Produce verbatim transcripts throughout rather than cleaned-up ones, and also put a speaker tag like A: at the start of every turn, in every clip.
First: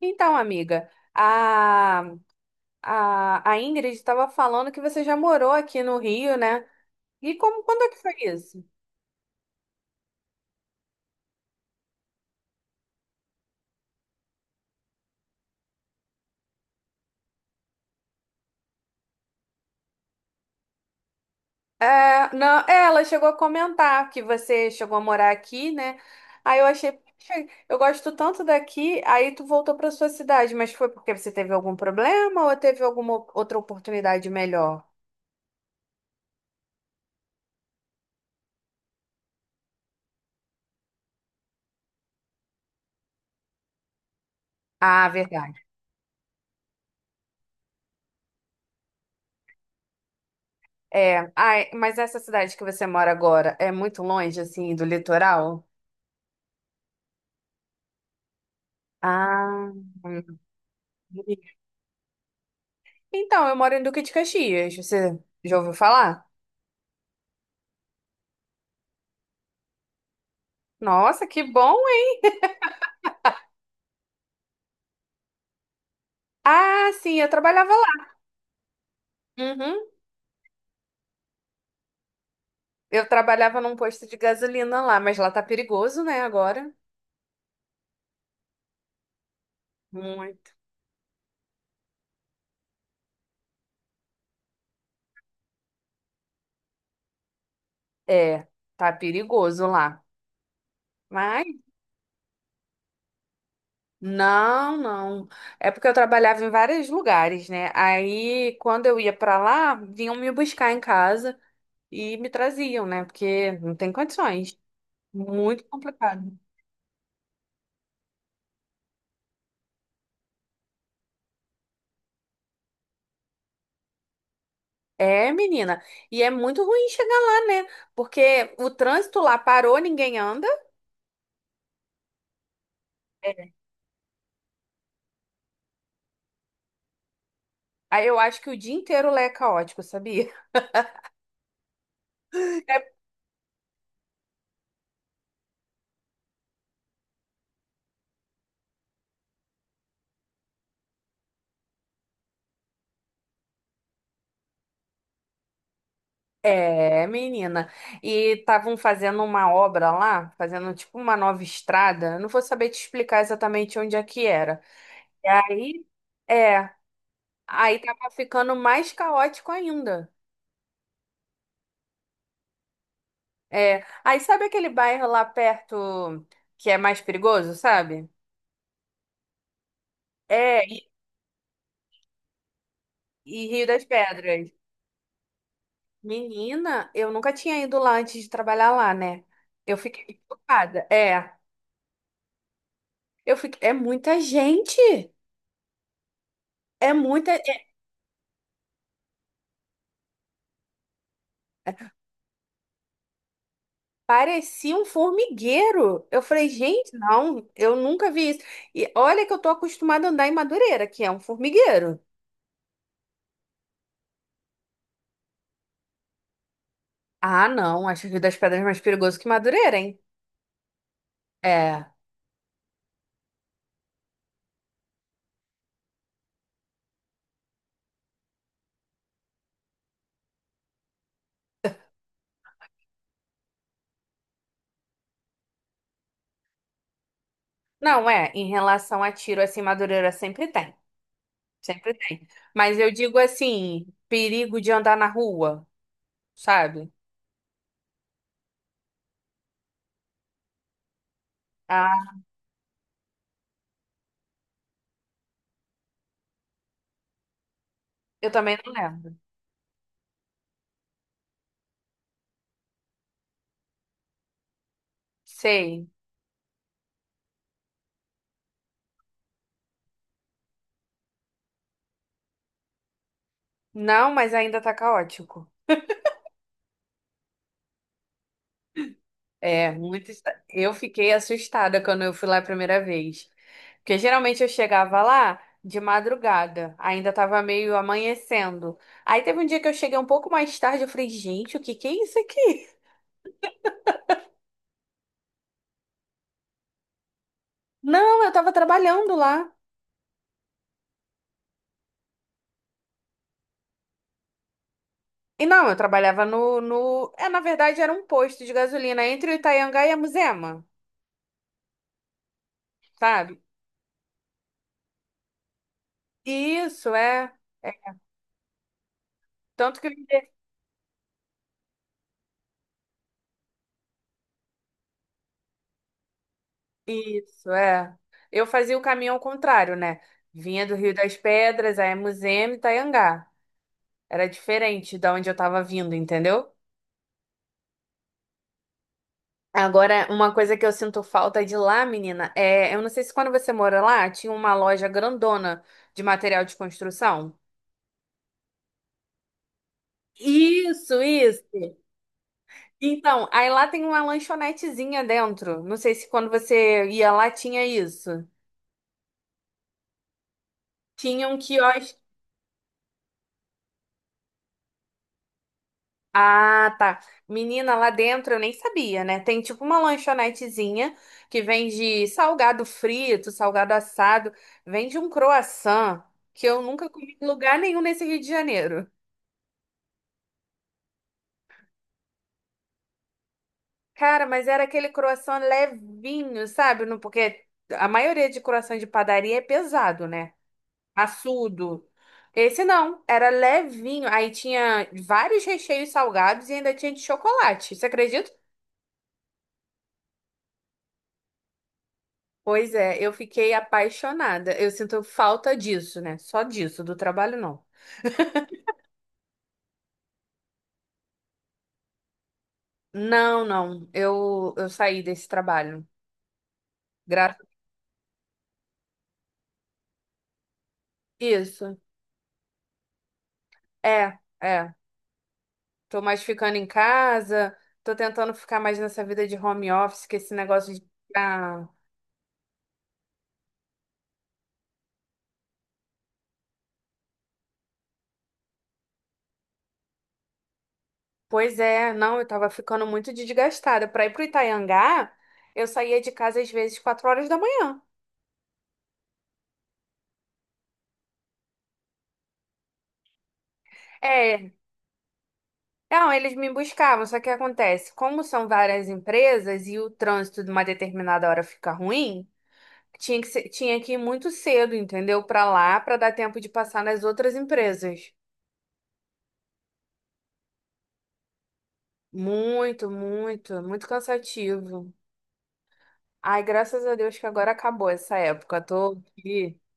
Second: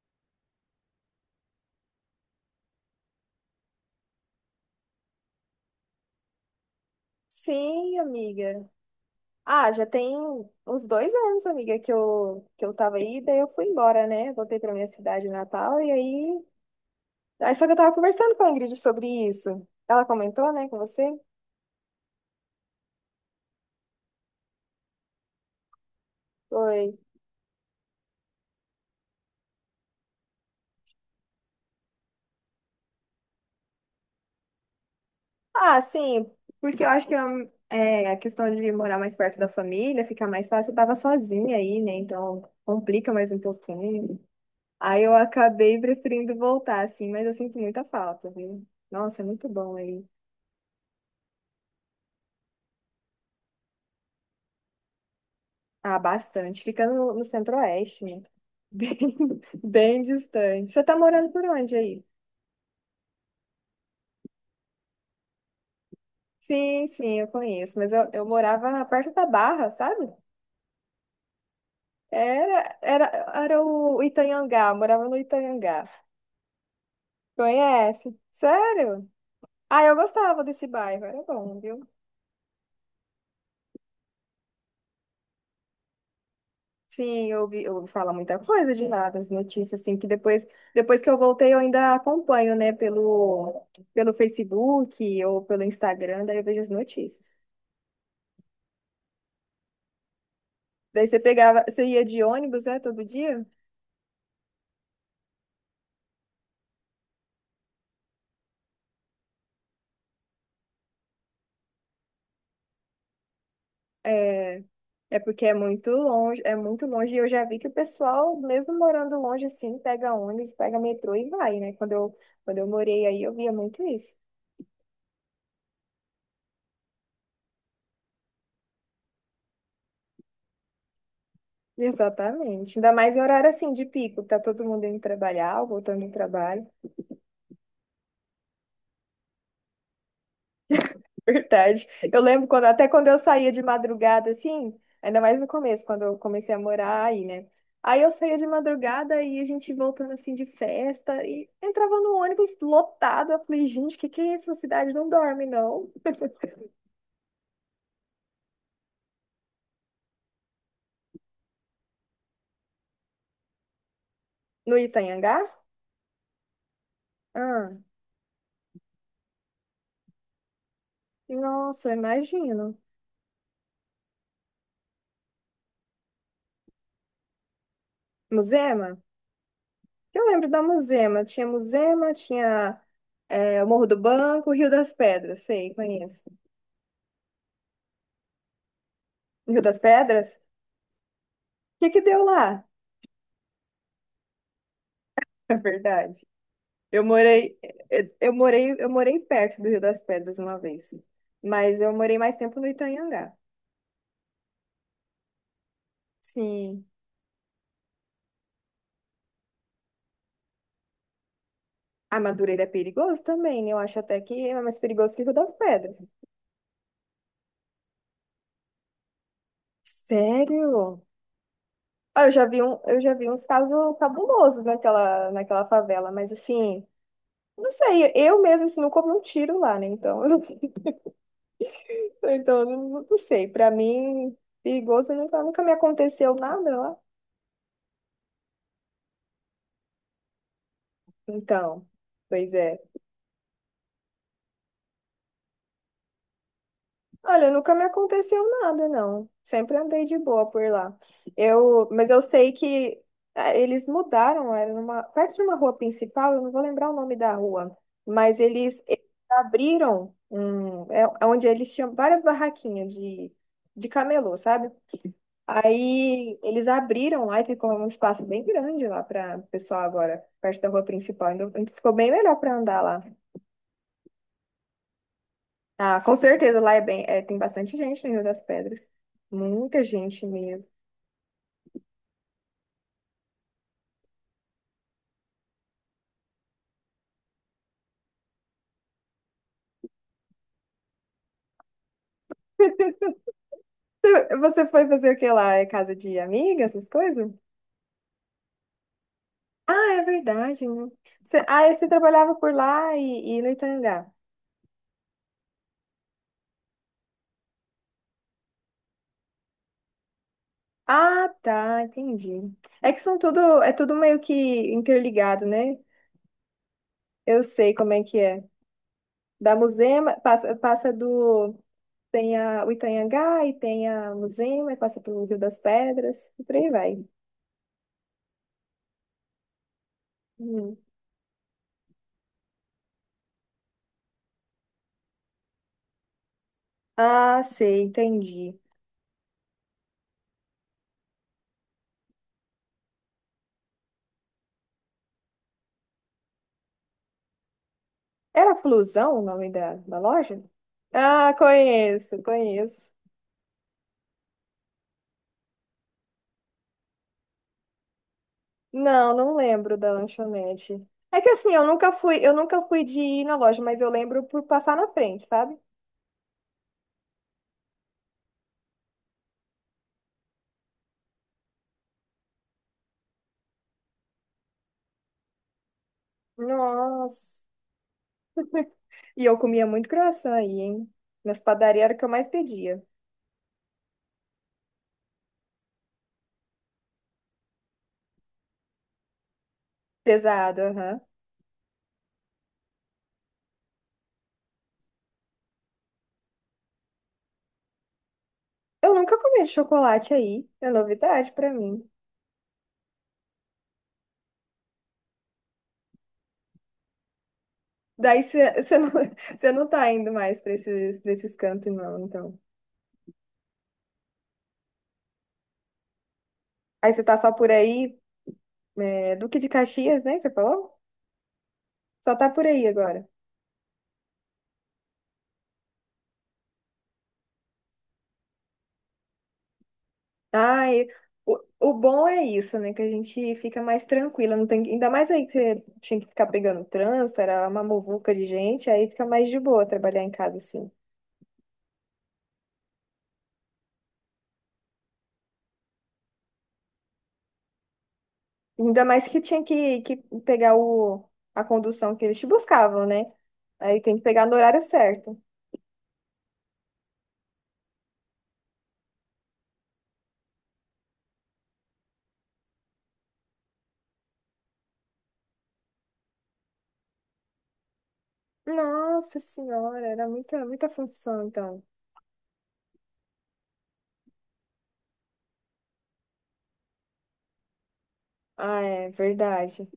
A: Então, amiga, a, a, a Ingrid estava falando que você já morou aqui no Rio, né? E como, quando é que
B: Sim,
A: foi isso?
B: amiga. Ah, já tem uns dois anos, amiga, que eu, que eu tava aí, daí eu fui embora, né? Voltei pra minha cidade natal e aí. Aí só que eu tava conversando com a Ingrid sobre isso. Ela comentou, né, com você?
A: É, não, é, Ela chegou a comentar que você chegou a morar aqui, né? Aí eu achei,
B: Foi.
A: "Poxa, eu gosto tanto daqui, aí tu voltou para sua cidade, mas foi porque você teve algum problema ou teve alguma outra oportunidade melhor?"
B: Ah, sim, porque eu acho que eu- é, a questão de morar mais perto da família fica mais fácil. Eu tava sozinha aí, né? Então complica mais um pouquinho. Aí
A: Ah,
B: eu
A: verdade.
B: acabei preferindo voltar, assim, mas eu sinto muita falta, viu? Nossa, é muito bom aí.
A: É, ai, mas essa cidade que você mora agora é muito longe, assim, do litoral?
B: Ah, bastante. Fica no, no centro-oeste, né? Bem,
A: Ah.
B: bem distante. Você tá morando por onde aí?
A: Então, eu moro em Duque de Caxias. Você já ouviu falar?
B: Sim, sim, eu conheço. Mas eu, eu morava perto da Barra, sabe?
A: Nossa, que bom, hein?
B: Era, era, era o Itanhangá, eu morava no Itanhangá.
A: Ah, sim, eu trabalhava lá.
B: Conhece? Sério?
A: Uhum.
B: Ah, eu gostava desse bairro, era bom, viu?
A: Eu trabalhava num posto de gasolina lá, mas lá tá perigoso, né, agora?
B: Sim, eu ouvi, eu ouvi falar muita coisa de lá, das notícias, assim, que depois,
A: Muito.
B: depois que eu voltei eu ainda acompanho, né, pelo, pelo Facebook ou pelo Instagram, daí eu vejo as notícias.
A: É, tá perigoso lá.
B: Daí você
A: Mas
B: pegava, você ia de ônibus, é, todo dia?
A: não, não. É porque eu trabalhava em vários lugares, né? Aí, quando eu ia pra lá, vinham me buscar em casa e me traziam, né? Porque não tem condições.
B: É, é porque é
A: Muito
B: muito
A: complicado.
B: longe, é muito longe. E eu já vi que o pessoal, mesmo morando longe assim, pega ônibus, pega metrô e vai, né? Quando eu, quando eu morei aí, eu via muito isso.
A: É, menina. E é muito ruim chegar lá, né? Porque o trânsito lá parou, ninguém anda.
B: Exatamente. Ainda mais em horário assim de pico, tá todo mundo indo trabalhar, ou voltando do trabalho.
A: Aí eu acho que o dia inteiro lá é caótico, sabia?
B: Verdade. Eu lembro quando, até quando eu saía de madrugada, assim, ainda mais no começo, quando eu comecei a morar aí, né? Aí eu saía de madrugada e a gente voltando assim de festa e entrava no ônibus lotado. Eu falei, gente, o que que é isso? A cidade não dorme, não.
A: É, menina. E estavam fazendo uma obra lá, fazendo tipo uma nova estrada. Eu não vou saber te explicar exatamente onde é que era.
B: No
A: E
B: Itanhangá?
A: aí, é,
B: Ah,
A: aí tava ficando mais caótico ainda.
B: nossa, eu imagino.
A: É, aí sabe aquele bairro lá perto que é mais perigoso, sabe?
B: Muzema? Eu lembro da
A: É, e,
B: Muzema. Tinha Muzema, tinha
A: e
B: é,
A: Rio
B: o
A: das
B: Morro do
A: Pedras.
B: Banco, Rio das Pedras. Sei, conheço.
A: Menina, eu nunca tinha ido lá antes de trabalhar lá, né?
B: Rio
A: Eu
B: das
A: fiquei
B: Pedras?
A: chocada. É,
B: O que que deu lá?
A: eu fiquei. É muita gente.
B: É verdade.
A: É
B: Eu
A: muita.
B: morei,
A: é-
B: eh, eu morei, eu morei perto do Rio das Pedras uma vez, mas eu morei mais tempo no Itanhangá.
A: Parecia um formigueiro. Eu falei,
B: Sim.
A: gente, não, eu nunca vi isso. E olha que eu tô acostumada a andar em Madureira, que é um formigueiro.
B: A Madureira é perigoso também, eu acho até que é mais perigoso que o Rio das Pedras.
A: Ah, não, acho que o Rio das Pedras é mais perigoso que Madureira, hein?
B: Sério?
A: É.
B: Ah, Eu já vi um, eu já vi uns casos cabulosos naquela, naquela favela, mas assim, não sei, eu mesmo assim, nunca ouvi um tiro lá, né? Então, então eu não, não sei. Pra mim, perigoso nunca, nunca me aconteceu nada lá.
A: Não, é, em relação a tiro, assim, Madureira sempre tem.
B: Então,
A: Sempre tem.
B: pois é.
A: Mas eu digo assim, perigo de andar na rua, sabe?
B: Olha, nunca me aconteceu nada, não. Sempre andei de boa por lá. Eu,
A: Ah,
B: mas eu sei que ah, eles mudaram, era numa, perto de uma rua principal, eu não vou lembrar o nome da rua,
A: eu
B: mas
A: também não
B: eles, eles
A: lembro.
B: abriram um, é, é onde eles tinham várias barraquinhas de, de camelô, sabe?
A: Sei.
B: Aí eles abriram lá e ficou um espaço bem grande lá para o pessoal agora, perto da rua principal. Então, ficou bem melhor para andar lá.
A: Não, mas ainda tá caótico.
B: Ah, com certeza, lá é bem, é, tem bastante gente no Rio das Pedras.
A: É,
B: Muita
A: muito.
B: gente
A: esta-
B: mesmo.
A: Eu fiquei assustada quando eu fui lá a primeira vez. Porque geralmente eu chegava lá de madrugada, ainda tava meio amanhecendo. Aí teve um dia que eu cheguei um pouco mais tarde, eu falei, gente, o que que é isso aqui?
B: Você você foi fazer o que lá? É casa de amiga, essas coisas?
A: Não, eu tava trabalhando lá.
B: Ah, é verdade, né? Você, ah, e você trabalhava por lá e, e no Itangá.
A: E não, eu trabalhava no, no... É, na verdade, era um posto de gasolina entre o Itaianga e a Muzema,
B: Ah, tá, entendi. É que são
A: sabe?
B: tudo, é tudo meio que interligado, né?
A: Isso, é.
B: Eu
A: é
B: sei como é que é. Da
A: Tanto que
B: Muzema, passa, passa do... Tem a, o Itanhangá e tem a Muzema, e passa pelo Rio das Pedras, e por aí vai.
A: isso, é. Eu fazia o caminho ao contrário, né? Vinha do
B: Hum.
A: Rio das Pedras, a Emuzema e Itaiangá. Era diferente da onde eu tava vindo, entendeu?
B: Ah, sei, entendi.
A: Agora, uma coisa que eu sinto falta de lá, menina, é, eu não sei se quando você mora lá, tinha uma loja grandona de material de construção.
B: Era Flusão o nome da, da loja?
A: Isso,
B: Ah,
A: isso.
B: conheço, conheço.
A: Então, aí lá tem uma lanchonetezinha dentro. Não sei se quando você ia lá tinha isso.
B: Não, não lembro da lanchonete. É
A: Tinha
B: que
A: um
B: assim, eu nunca
A: quiosque.
B: fui, eu nunca fui de ir na loja, mas eu lembro por passar na frente, sabe?
A: Ah, tá. Menina, lá dentro eu nem sabia, né? Tem tipo uma lanchonetezinha que vende salgado frito, salgado assado, vende um croissant que eu nunca comi em
B: Nossa.
A: lugar nenhum nesse Rio de Janeiro.
B: E eu comia muito croissant aí, hein? Nas padarias era o que eu mais pedia.
A: Cara, mas era aquele croissant levinho, sabe? Não- Porque a maioria de croissant de padaria é pesado, né?
B: Pesado, aham.
A: Assudo. Esse não, era levinho. Aí tinha vários recheios salgados e ainda tinha de chocolate. Você acredita?
B: Eu nunca comi chocolate aí. É novidade pra mim.
A: Pois é, eu fiquei apaixonada. Eu sinto falta disso, né? Só disso, do trabalho não.
B: Daí você não, cê não tá indo mais pra esses, pra esses cantos, não, então.
A: Não, não. Eu, eu saí desse trabalho.
B: Aí você tá só
A: Graças
B: por aí, é, Duque de Caxias, né? que Você falou?
A: a isso.
B: Só tá por aí agora.
A: É, é. Tô mais ficando em casa, tô tentando ficar mais nessa vida de home office, que esse negócio de
B: Ai, o,
A: ficar.
B: o bom é isso, né? Que a gente fica mais tranquila, não tem, que- ainda mais aí que você tinha que ficar pegando trânsito, era uma muvuca de gente, aí fica mais de boa trabalhar em casa, assim.
A: Pois é, não, eu tava ficando muito desgastada. Pra ir pro Itaiangá, eu saía de casa às vezes quatro horas da manhã.
B: Ainda mais que tinha que, que pegar o, a condução que eles te buscavam, né? Aí tem que pegar no
A: É,
B: horário certo.
A: não, eles me buscavam, só que acontece, como são várias empresas e o trânsito de uma determinada hora fica ruim, tinha que ser- tinha que ir muito cedo, entendeu? Pra lá, pra dar tempo de passar nas outras empresas.
B: Nossa senhora, era muita, muita função, então.
A: Muito, muito, muito cansativo. Ai, graças a Deus que agora acabou essa
B: Ah,
A: época.
B: é
A: Tô aqui
B: verdade.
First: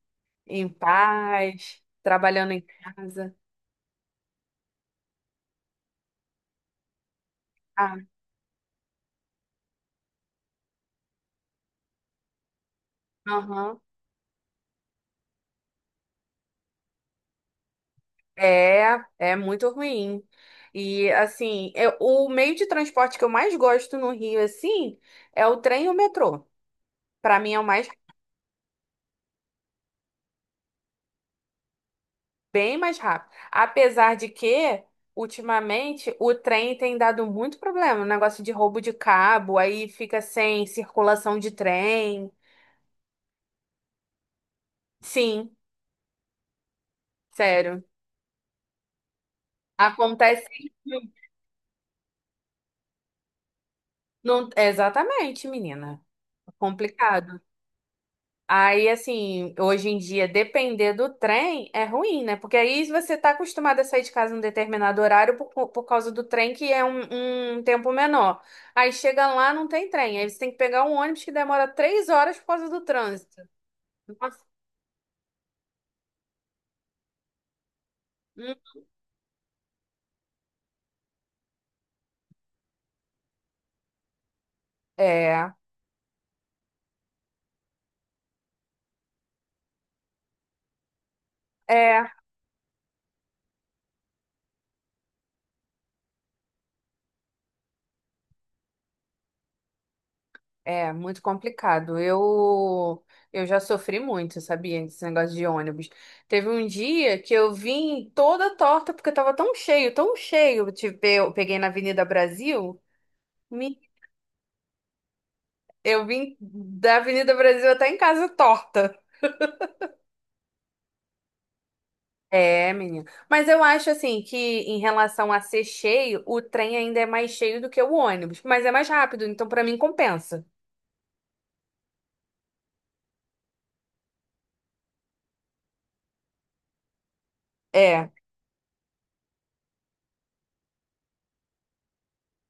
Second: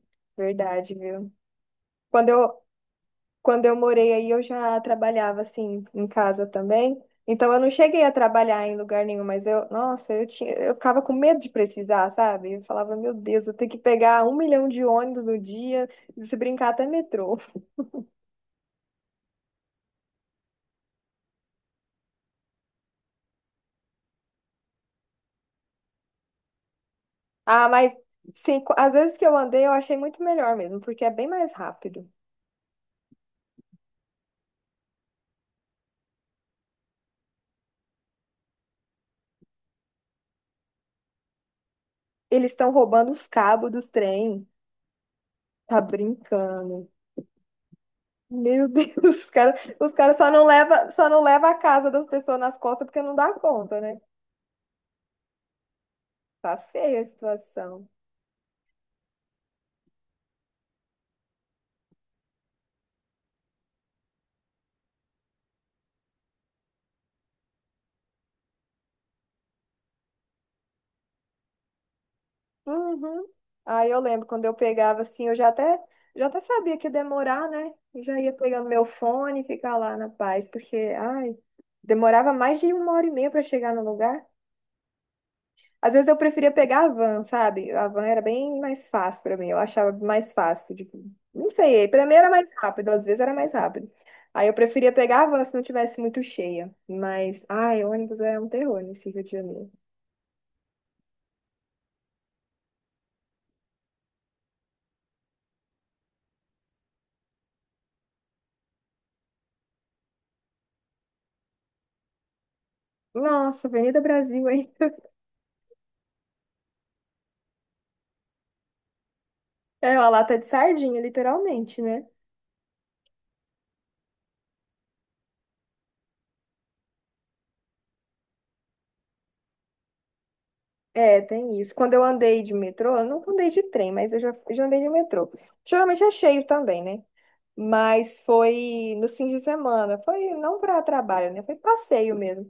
A: em
B: Verdade, viu?
A: paz,
B: Quando
A: trabalhando em
B: eu,
A: casa.
B: Quando eu morei aí, eu já trabalhava assim em casa também. Então eu não
A: Ah,
B: cheguei a trabalhar em lugar nenhum, mas eu, nossa, eu tinha, eu ficava com medo de precisar, sabe? Eu falava, meu Deus, eu tenho que
A: aham.
B: pegar um milhão de ônibus no dia, se brincar até metrô.
A: É, é muito ruim. E assim, eu- o meio de transporte que eu mais gosto no Rio, assim, é o trem e o metrô. Para mim é o
B: Ah,
A: mais
B: mas sim, co- às vezes que eu andei, eu achei muito melhor mesmo, porque é bem mais rápido.
A: bem mais rápido. Apesar de que, ultimamente, o trem tem dado muito problema, negócio de roubo de cabo, aí fica sem circulação de trem.
B: Eles estão roubando os cabos dos trem.
A: Sim,
B: Tá brincando.
A: sério.
B: Meu Deus, os caras, os caras só não
A: Acontece.
B: leva, só não leva a casa das pessoas nas costas porque não dá conta, né?
A: Não, exatamente, menina.
B: Tá feia a
A: Complicado.
B: situação.
A: Aí, assim, hoje em dia, depender do trem é ruim, né? Porque aí você tá acostumado a sair de casa num determinado horário por, co- por causa do trem, que é um, um tempo menor. Aí chega lá, não tem trem. Aí você tem que pegar um ônibus que demora três horas por causa do
B: Uhum.
A: trânsito.
B: Aí eu lembro
A: Nossa.
B: quando eu pegava assim, eu já até, já até sabia que ia demorar, né? E já ia
A: Hum.
B: pegando meu fone e ficar lá na paz, porque, ai, demorava mais de uma hora e meia para chegar no lugar.
A: É,
B: Às vezes eu preferia pegar a van, sabe? A van era bem mais fácil para mim, eu achava mais fácil, tipo, não sei,
A: é,
B: para mim era mais rápido, às vezes era mais rápido. Aí eu preferia pegar a van se não tivesse muito cheia, mas, ai, ônibus é um terror nesse Rio de Janeiro.
A: é muito complicado. Eu, eu já sofri muito, sabia? Esse negócio de ônibus. Teve um dia que eu vim toda torta, porque tava tão cheio, tão cheio. Tipo, eu peguei na Avenida Brasil.
B: Nossa,
A: Me-
B: Avenida Brasil, hein?
A: Eu vim da Avenida Brasil até em casa torta.
B: É uma lata de sardinha, literalmente, né?
A: É, menina. Mas eu acho assim que em relação a ser cheio, o trem ainda é mais cheio do que o ônibus, mas é mais rápido, então pra mim compensa.
B: É, tem isso. Quando eu andei de metrô, eu nunca andei de trem, mas eu já, já andei de metrô. Geralmente é cheio também, né?
A: É.
B: Mas foi no fim de semana. Foi não para trabalho, né? Foi passeio mesmo.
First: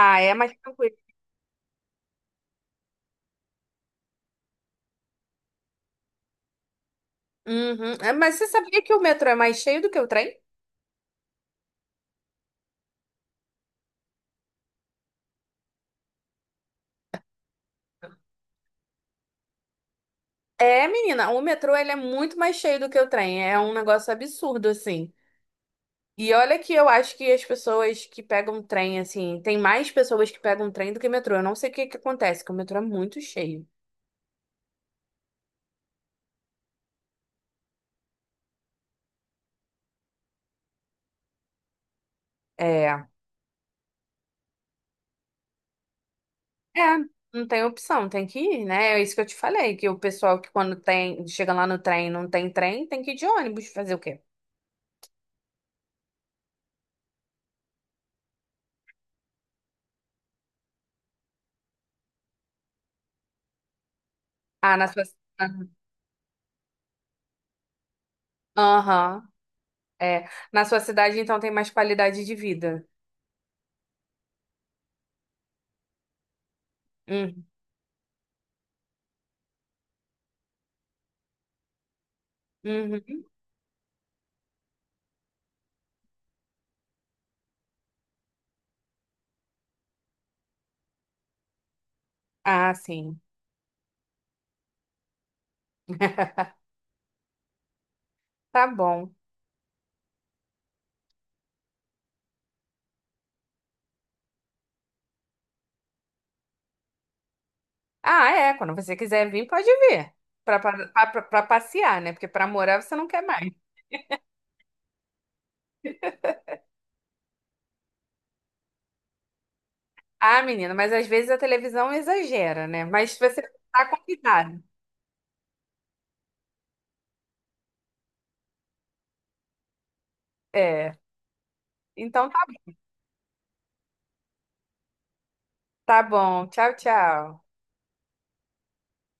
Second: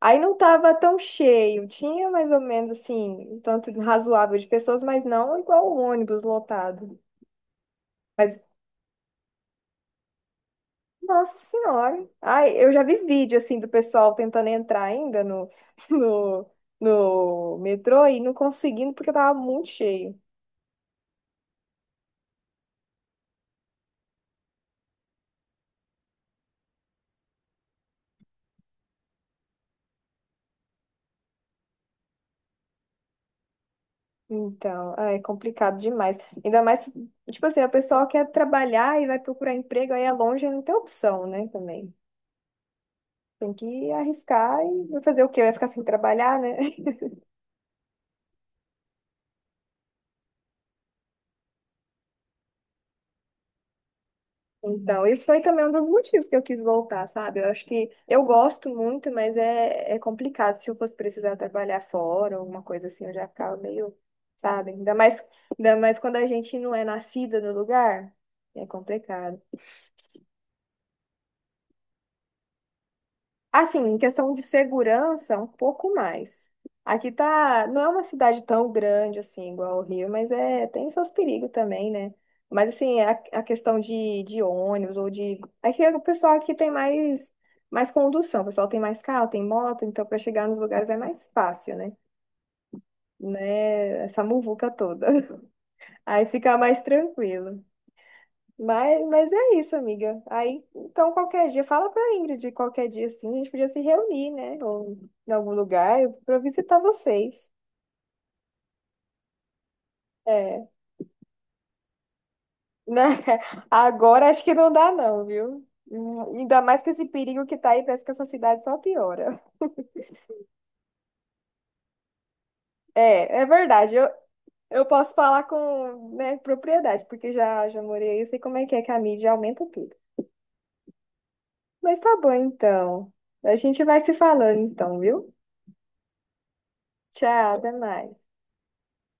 B: Aí
A: é
B: não
A: mais
B: tava
A: tranquilo.
B: tão cheio. Tinha mais ou menos, assim, um tanto razoável de pessoas, mas não igual o ônibus lotado.
A: Uhum. É, mas
B: Mas
A: você sabia que o metrô é mais cheio do que o trem?
B: nossa senhora. Ai, eu já vi vídeo assim do pessoal tentando entrar ainda no, no, no metrô e não conseguindo porque tava muito cheio.
A: É, menina, o metrô ele é muito mais cheio do que o trem. É um negócio absurdo assim. E olha que eu acho que as pessoas que pegam trem assim, tem mais pessoas que pegam trem do que metrô. Eu não sei o que que acontece, que o metrô é muito cheio.
B: Então, ai, é complicado demais. Ainda mais, se- tipo assim, a pessoa quer trabalhar e vai procurar emprego, aí é longe, não tem opção, né, também.
A: É, é,
B: Tem que arriscar e vai fazer o quê? Vai ficar sem trabalhar, né?
A: não tem opção, tem que ir, né? É isso que eu te falei, que o pessoal que quando tem, chega lá no trem, e não tem trem, tem que ir de ônibus fazer o quê?
B: Então, isso foi também um dos motivos que eu quis voltar, sabe? Eu acho que eu gosto muito, mas é, é complicado. Se eu fosse precisar trabalhar fora, alguma coisa assim, eu já ficava meio, sabe?
A: Ah, na
B: Ainda
A: sua,
B: mais, ainda mais quando a gente não é nascida no lugar, é
A: aham,
B: complicado.
A: é, na sua cidade então tem mais qualidade de vida.
B: Assim, em questão de segurança, um pouco mais. Aqui
A: Hum,
B: tá, não é uma cidade tão grande assim, igual o Rio, mas é, tem seus perigos também, né? Mas assim, a,
A: uhum.
B: a questão de, de ônibus ou de. Aqui é o pessoal aqui tem mais, mais condução, o pessoal tem mais carro, tem moto, então para chegar nos lugares é mais fácil, né?
A: Ah, sim.
B: Né? Essa muvuca toda. Aí fica mais tranquilo.
A: Tá
B: Mas,
A: bom.
B: mas é isso, amiga. Aí, então, qualquer dia, fala pra Ingrid, qualquer dia assim, a gente podia se reunir, né? Ou, em algum lugar pra eu visitar vocês.
A: Ah, é, quando você quiser vir, pode vir. Pra,
B: É,
A: pra, pra- pra passear, né? Porque pra morar você não
B: né?
A: quer mais.
B: Agora acho que não dá, não, viu? Hum, Ainda mais que esse perigo que tá aí, parece que essa cidade só piora.
A: Ah, menina, mas às vezes a televisão exagera, né? Mas
B: É,
A: você
B: é
A: tá
B: verdade. Eu,
A: convidado.
B: eu posso falar com, né, propriedade, porque já, já morei aí, eu sei como é que é que a mídia aumenta tudo.
A: É.
B: Mas tá
A: Então,
B: bom, então. A gente vai se falando, então, viu?
A: tá bom. Tchau, tchau.
B: Tchau, até mais.